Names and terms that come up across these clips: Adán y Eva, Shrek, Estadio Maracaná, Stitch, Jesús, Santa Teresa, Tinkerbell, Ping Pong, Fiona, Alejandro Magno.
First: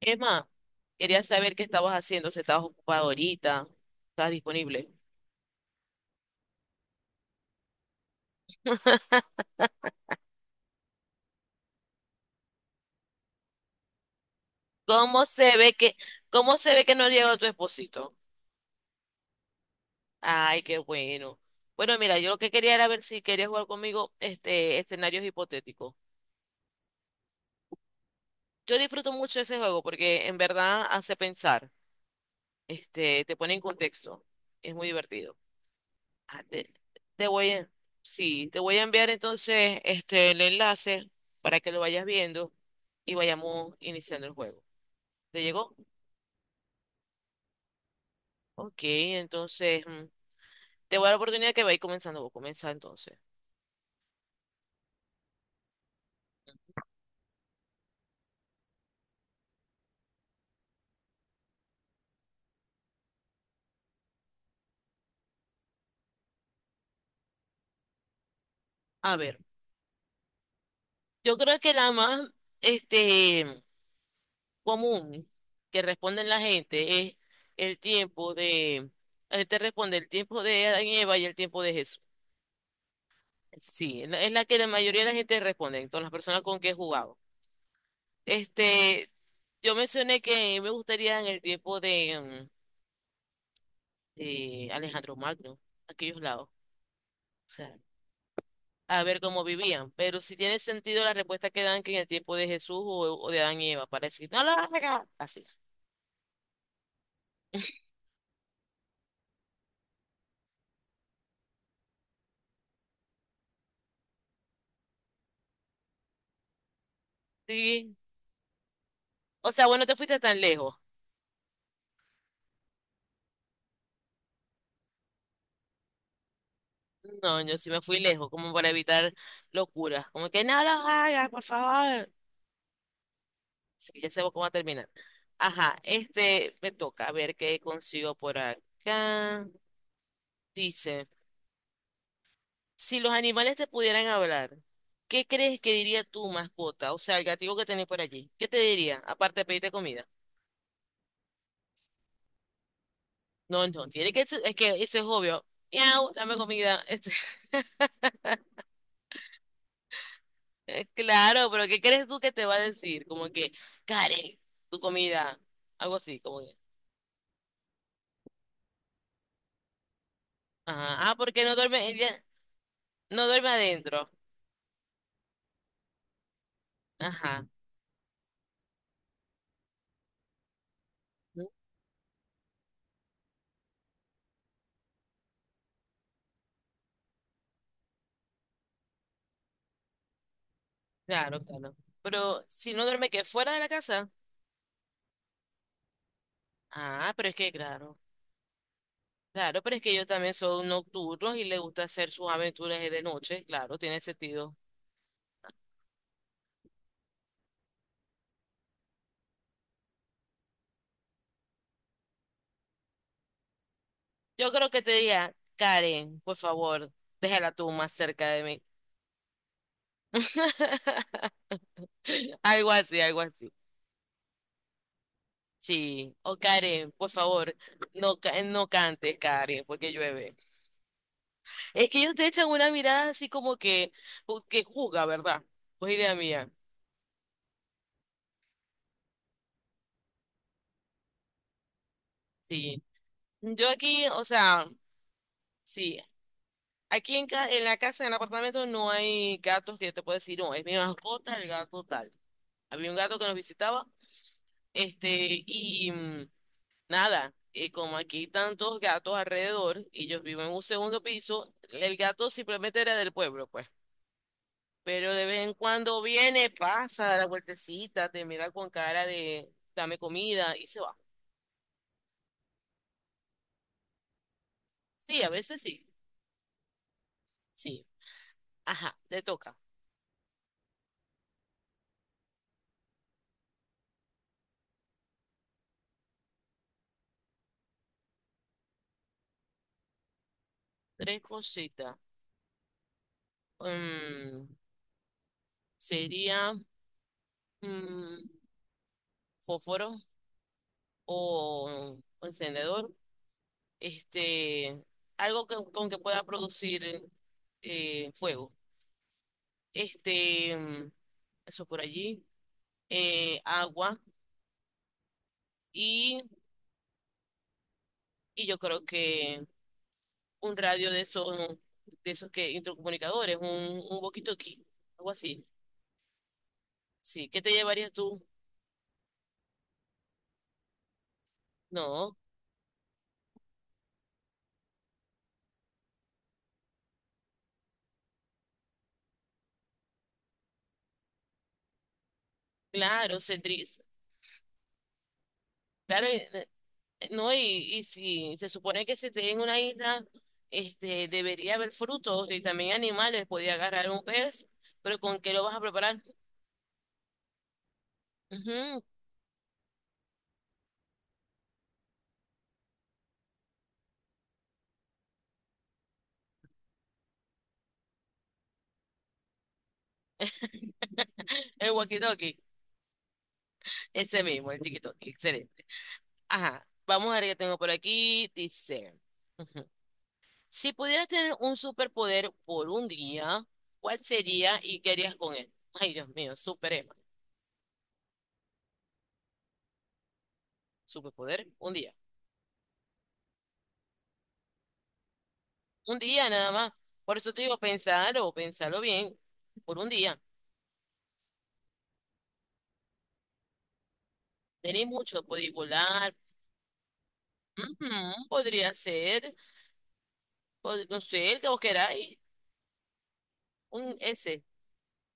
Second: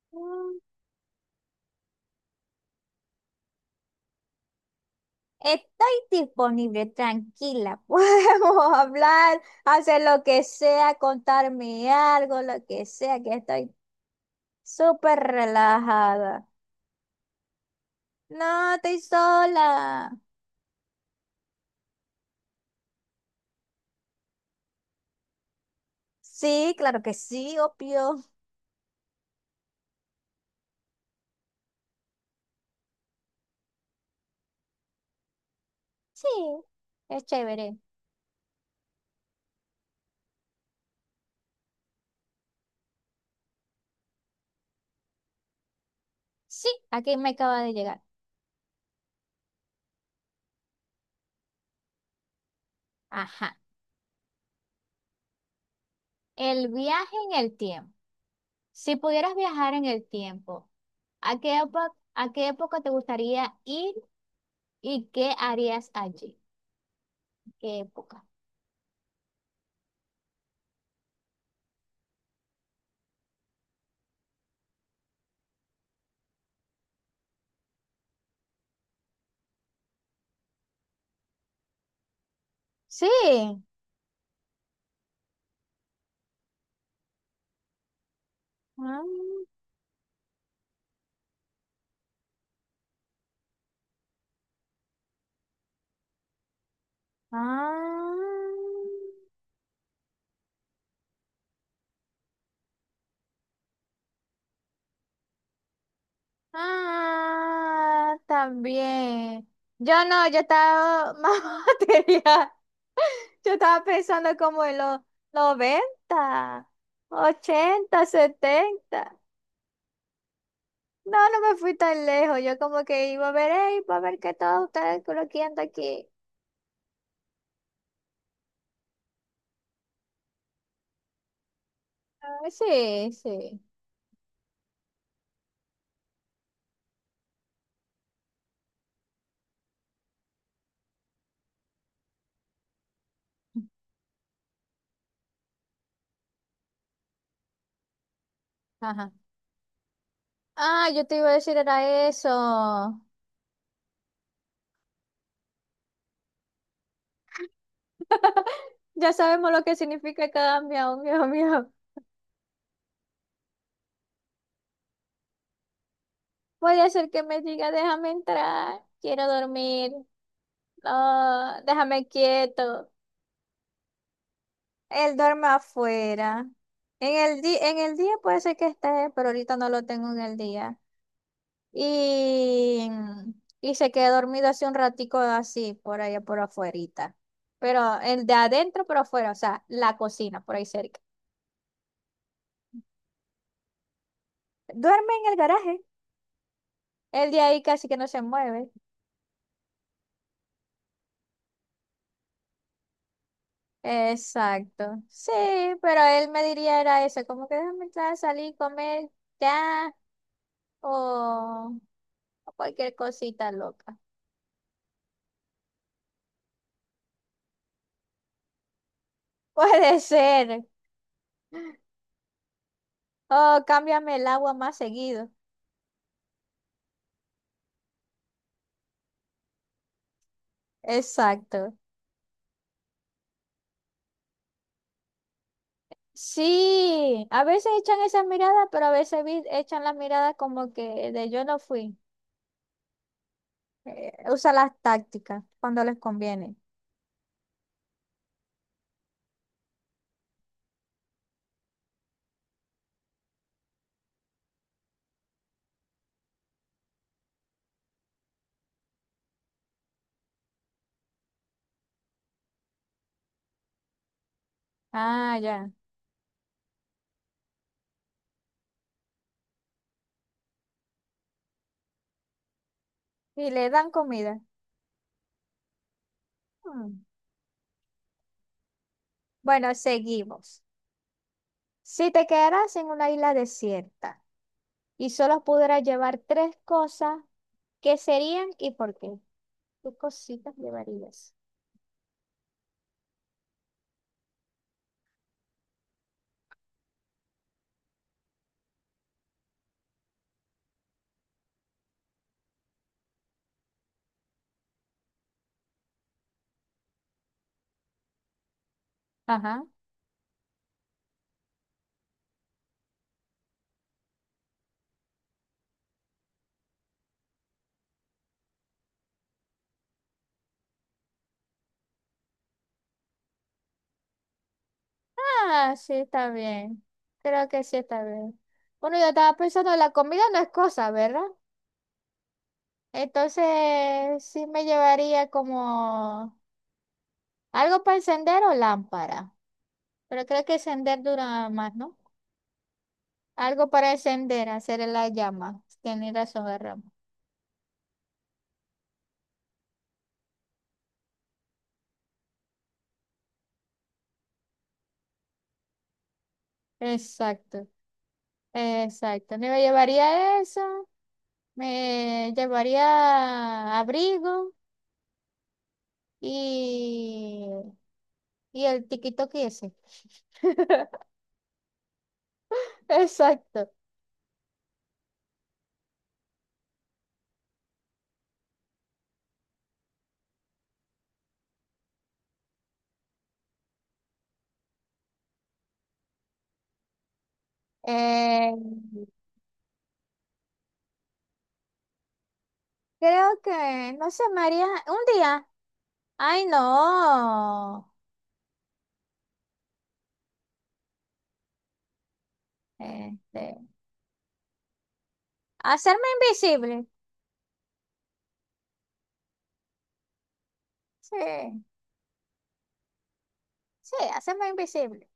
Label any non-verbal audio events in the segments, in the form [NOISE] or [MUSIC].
Emma, Mm. quería saber qué estabas haciendo, si estabas ocupada ahorita, estás disponible. Estoy disponible, tranquila. [LAUGHS] Podemos hablar, hacer lo que sea, contarme algo, lo que sea, que estoy súper ¿Cómo se ve que, relajada. cómo se ve que no llegó tu esposito? No, estoy sola. Ay, qué bueno. Bueno, mira, yo lo que quería era ver si querías jugar conmigo este escenarios hipotéticos. Sí, claro que sí, obvio. Yo disfruto mucho ese juego porque en verdad hace pensar, este, te pone en contexto. Es muy divertido. Sí, Ah, es te voy a, chévere. sí, te voy a enviar entonces este el enlace para que lo vayas viendo y vayamos iniciando el juego. ¿Te llegó? Sí, aquí me acaba de llegar. Ok, entonces te voy a dar la oportunidad que vais comenzando. Voy a comenzar entonces. Ajá. El viaje en el tiempo. Si pudieras viajar en el tiempo, ¿a qué época, a qué época te gustaría ir y qué harías allí? ¿Qué época? A ver, yo creo que la más este, común que responden la gente es el tiempo de. La gente responde el tiempo de Adán y Eva y el tiempo de Jesús. Sí. Sí, es la que la mayoría de la gente responde, entonces las personas con que he jugado. Ah, Este, yo mencioné que me gustaría en el tiempo de Alejandro Magno, aquellos lados. O sea, ah, a ver cómo vivían. Pero si tiene sentido la respuesta que dan, que en el tiempo de Jesús o de Adán y Eva, para decir, no lo hagas, así. ah, también. Yo no, yo estaba [LAUGHS] más material. Yo estaba pensando como en los 90, Sí. 80, 70. O sea, bueno, te fuiste tan lejos. No, no me fui tan lejos. Yo como que iba a ver, "Ey, iba a ver que todos ustedes coloquiando aquí". No, yo sí me fui lejos, como para evitar locuras. Como que no lo hagas, por favor. Ah, sí, sí. Sí, ya sabemos cómo va a terminar. Ajá, este me toca, a ver qué consigo por acá. Dice, si los animales te pudieran hablar, ¿qué crees que diría tu mascota? O sea, el gatito que tenés por allí. ¿Qué te diría? Ajá. Aparte de pedirte comida. Ah, yo te iba a decir era eso. No, no, es que eso es obvio. Miau, dame comida. Este, [LAUGHS] Ya sabemos lo que significa cada miau, miau, claro, pero miau. ¿qué crees tú que te va a decir? Como que, Karen, tu comida. Algo así, como que. Puede ser que me diga, déjame entrar, quiero dormir, Ajá. Ah, porque no no, duerme, déjame ella quieto. no duerme adentro. Él duerme afuera. En el Ajá. En el día puede ser que esté, pero ahorita no lo tengo en el día. ¿No? Y, y se quedó dormido hace un ratico así, por allá por afuerita. Pero el de adentro, pero afuera, o sea, la cocina, por ahí cerca. Claro, claro. Pero si no duerme qué fuera de la casa. Duerme en el garaje. Ah, pero El es de que, ahí casi claro. que no se mueve. Claro, pero es que ellos también son nocturnos y les gusta hacer sus aventuras de noche. Claro, tiene sentido. Exacto. Sí, pero él me diría era eso, como que déjame entrar, salir, comer ya o, o cualquier cosita loca. Yo creo que te diría, Karen, por favor, déjala tú más cerca de mí. [LAUGHS] Puede ser. [LAUGHS] Algo así, algo así. O cámbiame el agua más seguido. Sí. O Karen, por favor, no, no cantes, Karen, porque llueve. Exacto. Es que ellos te echan una mirada así como que, que juzga, ¿verdad? Pues idea mía. Sí, a veces echan esas miradas, pero a veces echan las miradas como que de yo no fui. Sí. Yo aquí, o Usa sea, las tácticas cuando les sí. conviene. Aquí en la casa, en el apartamento, no hay gatos que yo te pueda decir, no, es mi mascota, el gato tal. Había un gato que nos visitaba, este, y, Nada, y como aquí hay tantos gatos alrededor y yo vivo en un segundo piso, el gato simplemente era del pueblo, pues. Pero de Ah, vez en ya. cuando viene, pasa, da la vueltecita, te mira con cara de dame comida y se va. Y le dan comida. Sí, a veces sí. Hmm. Sí. Ajá, te toca. Bueno, seguimos. Si te quedaras en una isla desierta y solo pudieras llevar tres cosas, ¿qué serían y por qué? ¿Qué cositas Tres llevarías? cositas. Mm, sería mm, fósforo o encendedor. Este, con que pueda producir fuego. Ajá. este, mm, eso por allí, agua y, y yo creo que un radio de esos que intercomunicadores, un walkie-talkie, algo así. Ah, sí, está bien. Sí, ¿qué Creo te que sí llevarías está tú? bien. Bueno, yo estaba pensando, la comida no es cosa, ¿verdad? No, Entonces, sí me llevaría como algo para encender o lámpara. Pero creo que encender dura más, ¿no? claro, Cedric, Algo para encender, hacer la llama. claro, Tienes razón, Ramos. No, y si se supone que se te en una isla, este, debería haber frutos y también animales, podía agarrar un pez, pero ¿con qué lo vas a preparar? Exacto, Ujú. exacto. Me llevaría eso. Me llevaría abrigo y, y el tiki-toki ese. [LAUGHS] El walkie-talkie, Exacto. ese mismo, el tiki-talkie, excelente. Ajá, vamos a ver qué tengo por aquí. Dice, ujú, si pudieras tener un superpoder por un día, ¿cuál sería y qué harías con él? Ay, Dios mío, super Emma. Eh, Superpoder, un día. creo que, no sé, María, un día. Un día Ay, nada más. Por eso te digo, no. pensarlo, pensarlo bien, por un día. Este, Tenéis mucho, podéis hacerme volar, invisible. ujú, podría ser, no Sí, sé, el que vos queráis, sí, un ese. hacerme invisible.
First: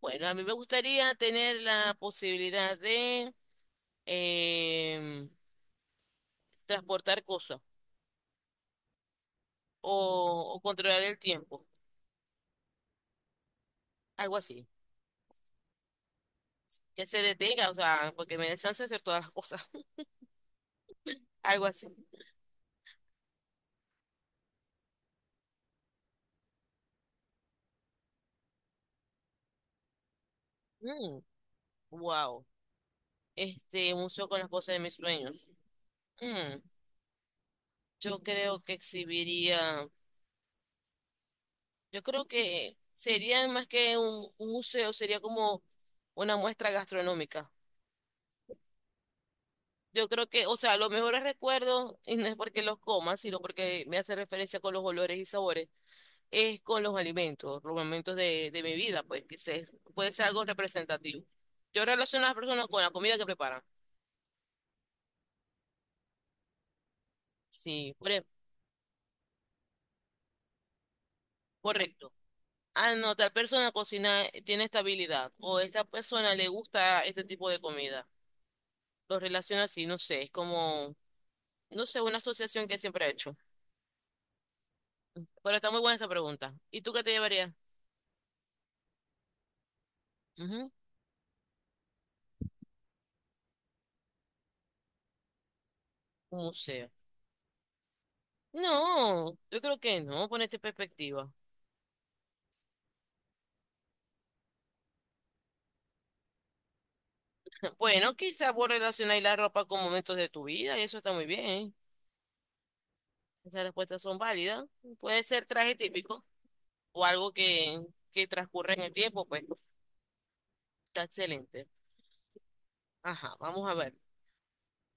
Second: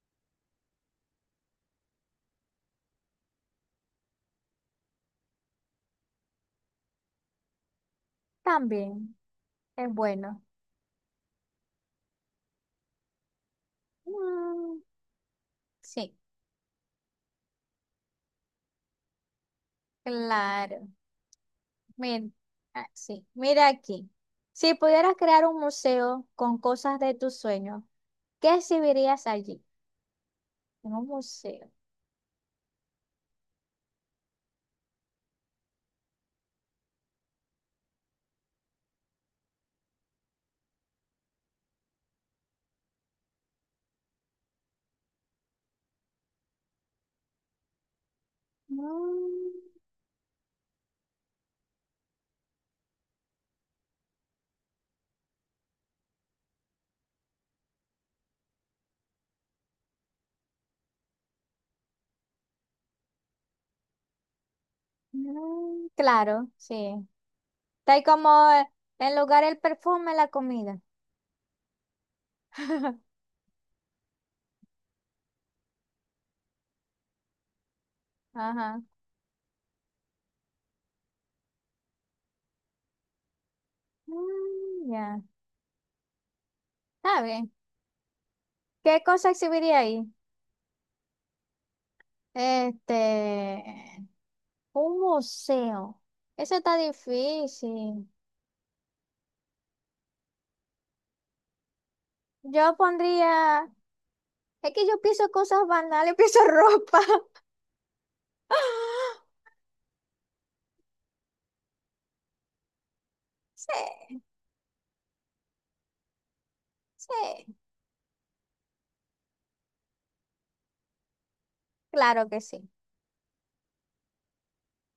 Bueno, a mí me gustaría tener la posibilidad de em, transportar cosas. También es bueno. O controlar el tiempo, algo así. Mm, sí, Que se detenga, o sea, porque me den chance de hacer todas las cosas, claro. [LAUGHS] algo así. Mira, ah, sí, mira aquí. Si pudieras crear un museo con cosas de tus sueños, ¿qué exhibirías allí? En un Mm, museo. wow. Este un museo con las cosas de mis sueños. Mm, yo creo que exhibiría, yo creo que sería más que un museo, sería como una muestra gastronómica. Mm, Yo creo que, o sea, los mejores recuerdos, y no es porque los coma, sino porque me hace referencia con los olores y sabores, es con los alimentos, los momentos de mi vida, pues que se, puede ser algo representativo. Yo relaciono a las personas con la comida que preparan. mm, claro, sí. Está Sí, ahí como en lugar el perfume, la comida. correcto. Ah, no, [LAUGHS] tal persona cocina, tiene esta habilidad, o esta persona le gusta este tipo de comida. Ajá. Lo relaciona así, no sé, es como, no sé, una asociación que siempre he hecho. Mm, ya. Pero está muy buena esa pregunta. ¿Y tú qué te Está llevarías? bien. ¿Qué cosa exhibiría ahí? Ujú. Este, un museo. Un Eso está museo. difícil. No, yo creo que no, ponerte en perspectiva. Yo pondría. Es que yo pienso cosas banales, pienso ropa. Bueno, quizás vos relacionáis la [LAUGHS] ropa con momentos de tu vida y eso está muy bien. Esas respuestas son Sí, válidas. Puede ser traje típico o algo sí, que transcurre en el tiempo, pues está excelente. claro que sí. Ajá, vamos a ver.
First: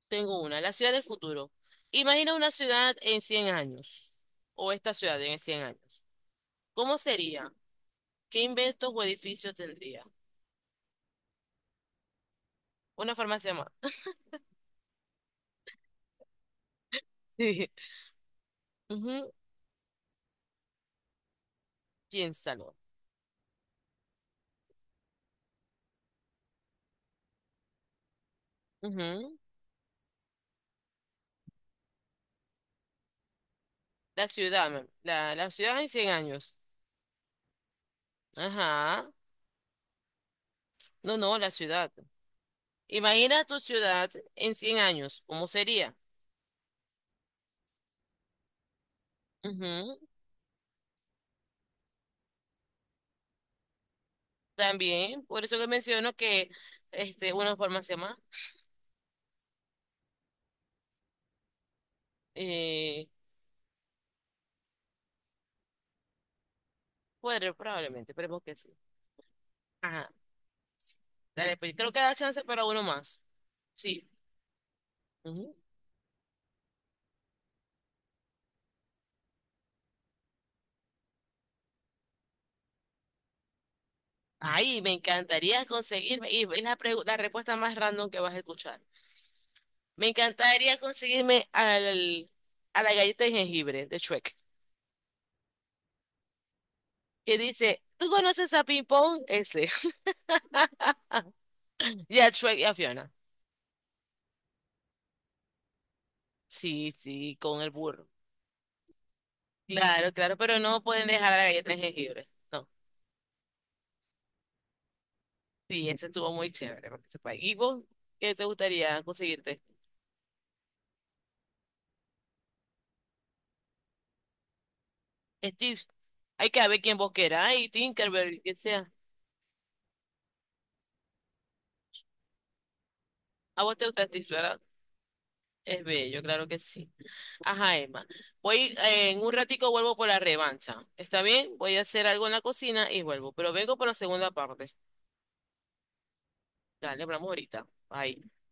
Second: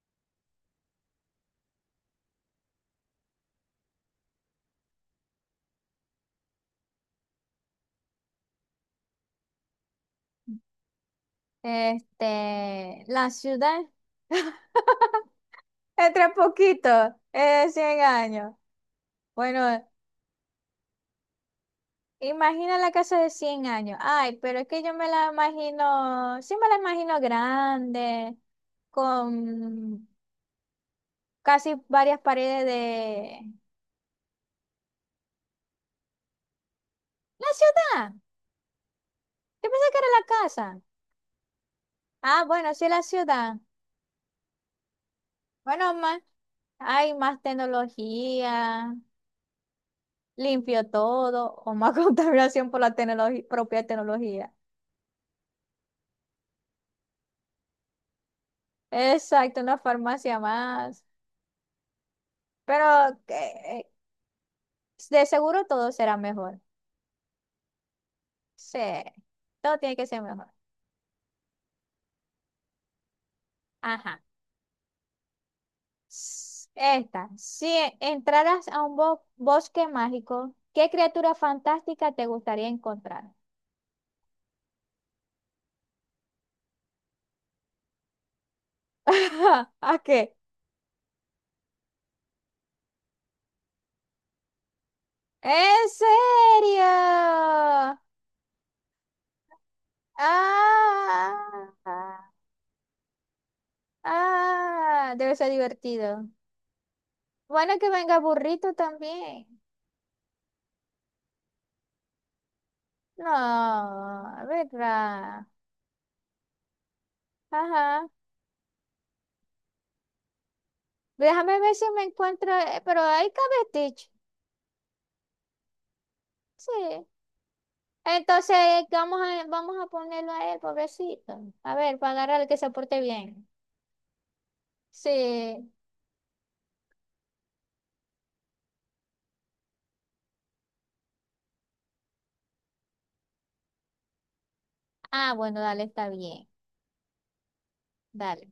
Tengo una, la ciudad del futuro. Imagina una ciudad en 100 años o esta ciudad en 100 años. ¿Cómo sería? ¿Qué inventos o edificios tendría? Este, Una la farmacia más. ciudad, [LAUGHS] [LAUGHS] entre poquito, Sí. es 100 años. Ujú. Bueno, imagina Piénsalo. la casa de 100 años. Ay, pero es que yo me la imagino, sí me la imagino grande, Ujú. con casi varias paredes de... La ciudad, ma'am. La ciudad en 100 años. La ciudad, Ajá. yo pensé que era la casa. No, no, la ciudad. Ah, bueno, sí, la Imagina ciudad. tu ciudad en 100 años, ¿cómo Bueno, sería? más. Hay más tecnología, Ujú. limpio todo, o más [LAUGHS] contaminación por la tecnología propia tecnología. También, por eso que menciono que una forma más llama, Exacto, una farmacia más. Pero eh, que- de seguro todo será mejor. Probablemente, esperemos que sí. Sí, todo tiene que Ajá, ser mejor. dale, pues creo que da chance para uno más. Sí. Ajá. Ujú. Esta, si entraras a un bosque mágico, ¿qué criatura fantástica te gustaría encontrar? Ay, me encantaría conseguirme, y es la respuesta más random que vas a escuchar. [LAUGHS] ¿A Me qué? encantaría conseguirme a la galleta de jengibre de Shrek, ¿En que serio? dice, ¿tú conoces a Ping Pong? Ese. [LAUGHS] Y ¡Ah! a Shrek y a Fiona. Ah, debe ser divertido. Sí, sí, con el Bueno, que burro. venga burrito también. Claro, claro, pero no pueden dejar la galleta de jengibre. No. No, ¿verdad? Sí, ese estuvo muy chévere para que sepa. ¿Y vos Ajá. qué te gustaría conseguirte? Déjame ver si me encuentro, pero ahí cabe Stitch. Stitch. Hay que ver quién Sí. vos queráis, Tinkerbell, que Entonces sea. vamos a, vamos a ponerlo a él, pobrecito. A ver, para agarrarle que se porte bien. A vos te gusta Stitch, ¿verdad? Sí. Es bello, claro que sí. Ajá, Emma. En un ratico vuelvo por la revancha. ¿Está bien? Voy a hacer algo en la cocina y vuelvo. Pero vengo por la segunda parte. Ah, bueno, dale, está bien. Dale, hablamos ahorita. Bye. Dale.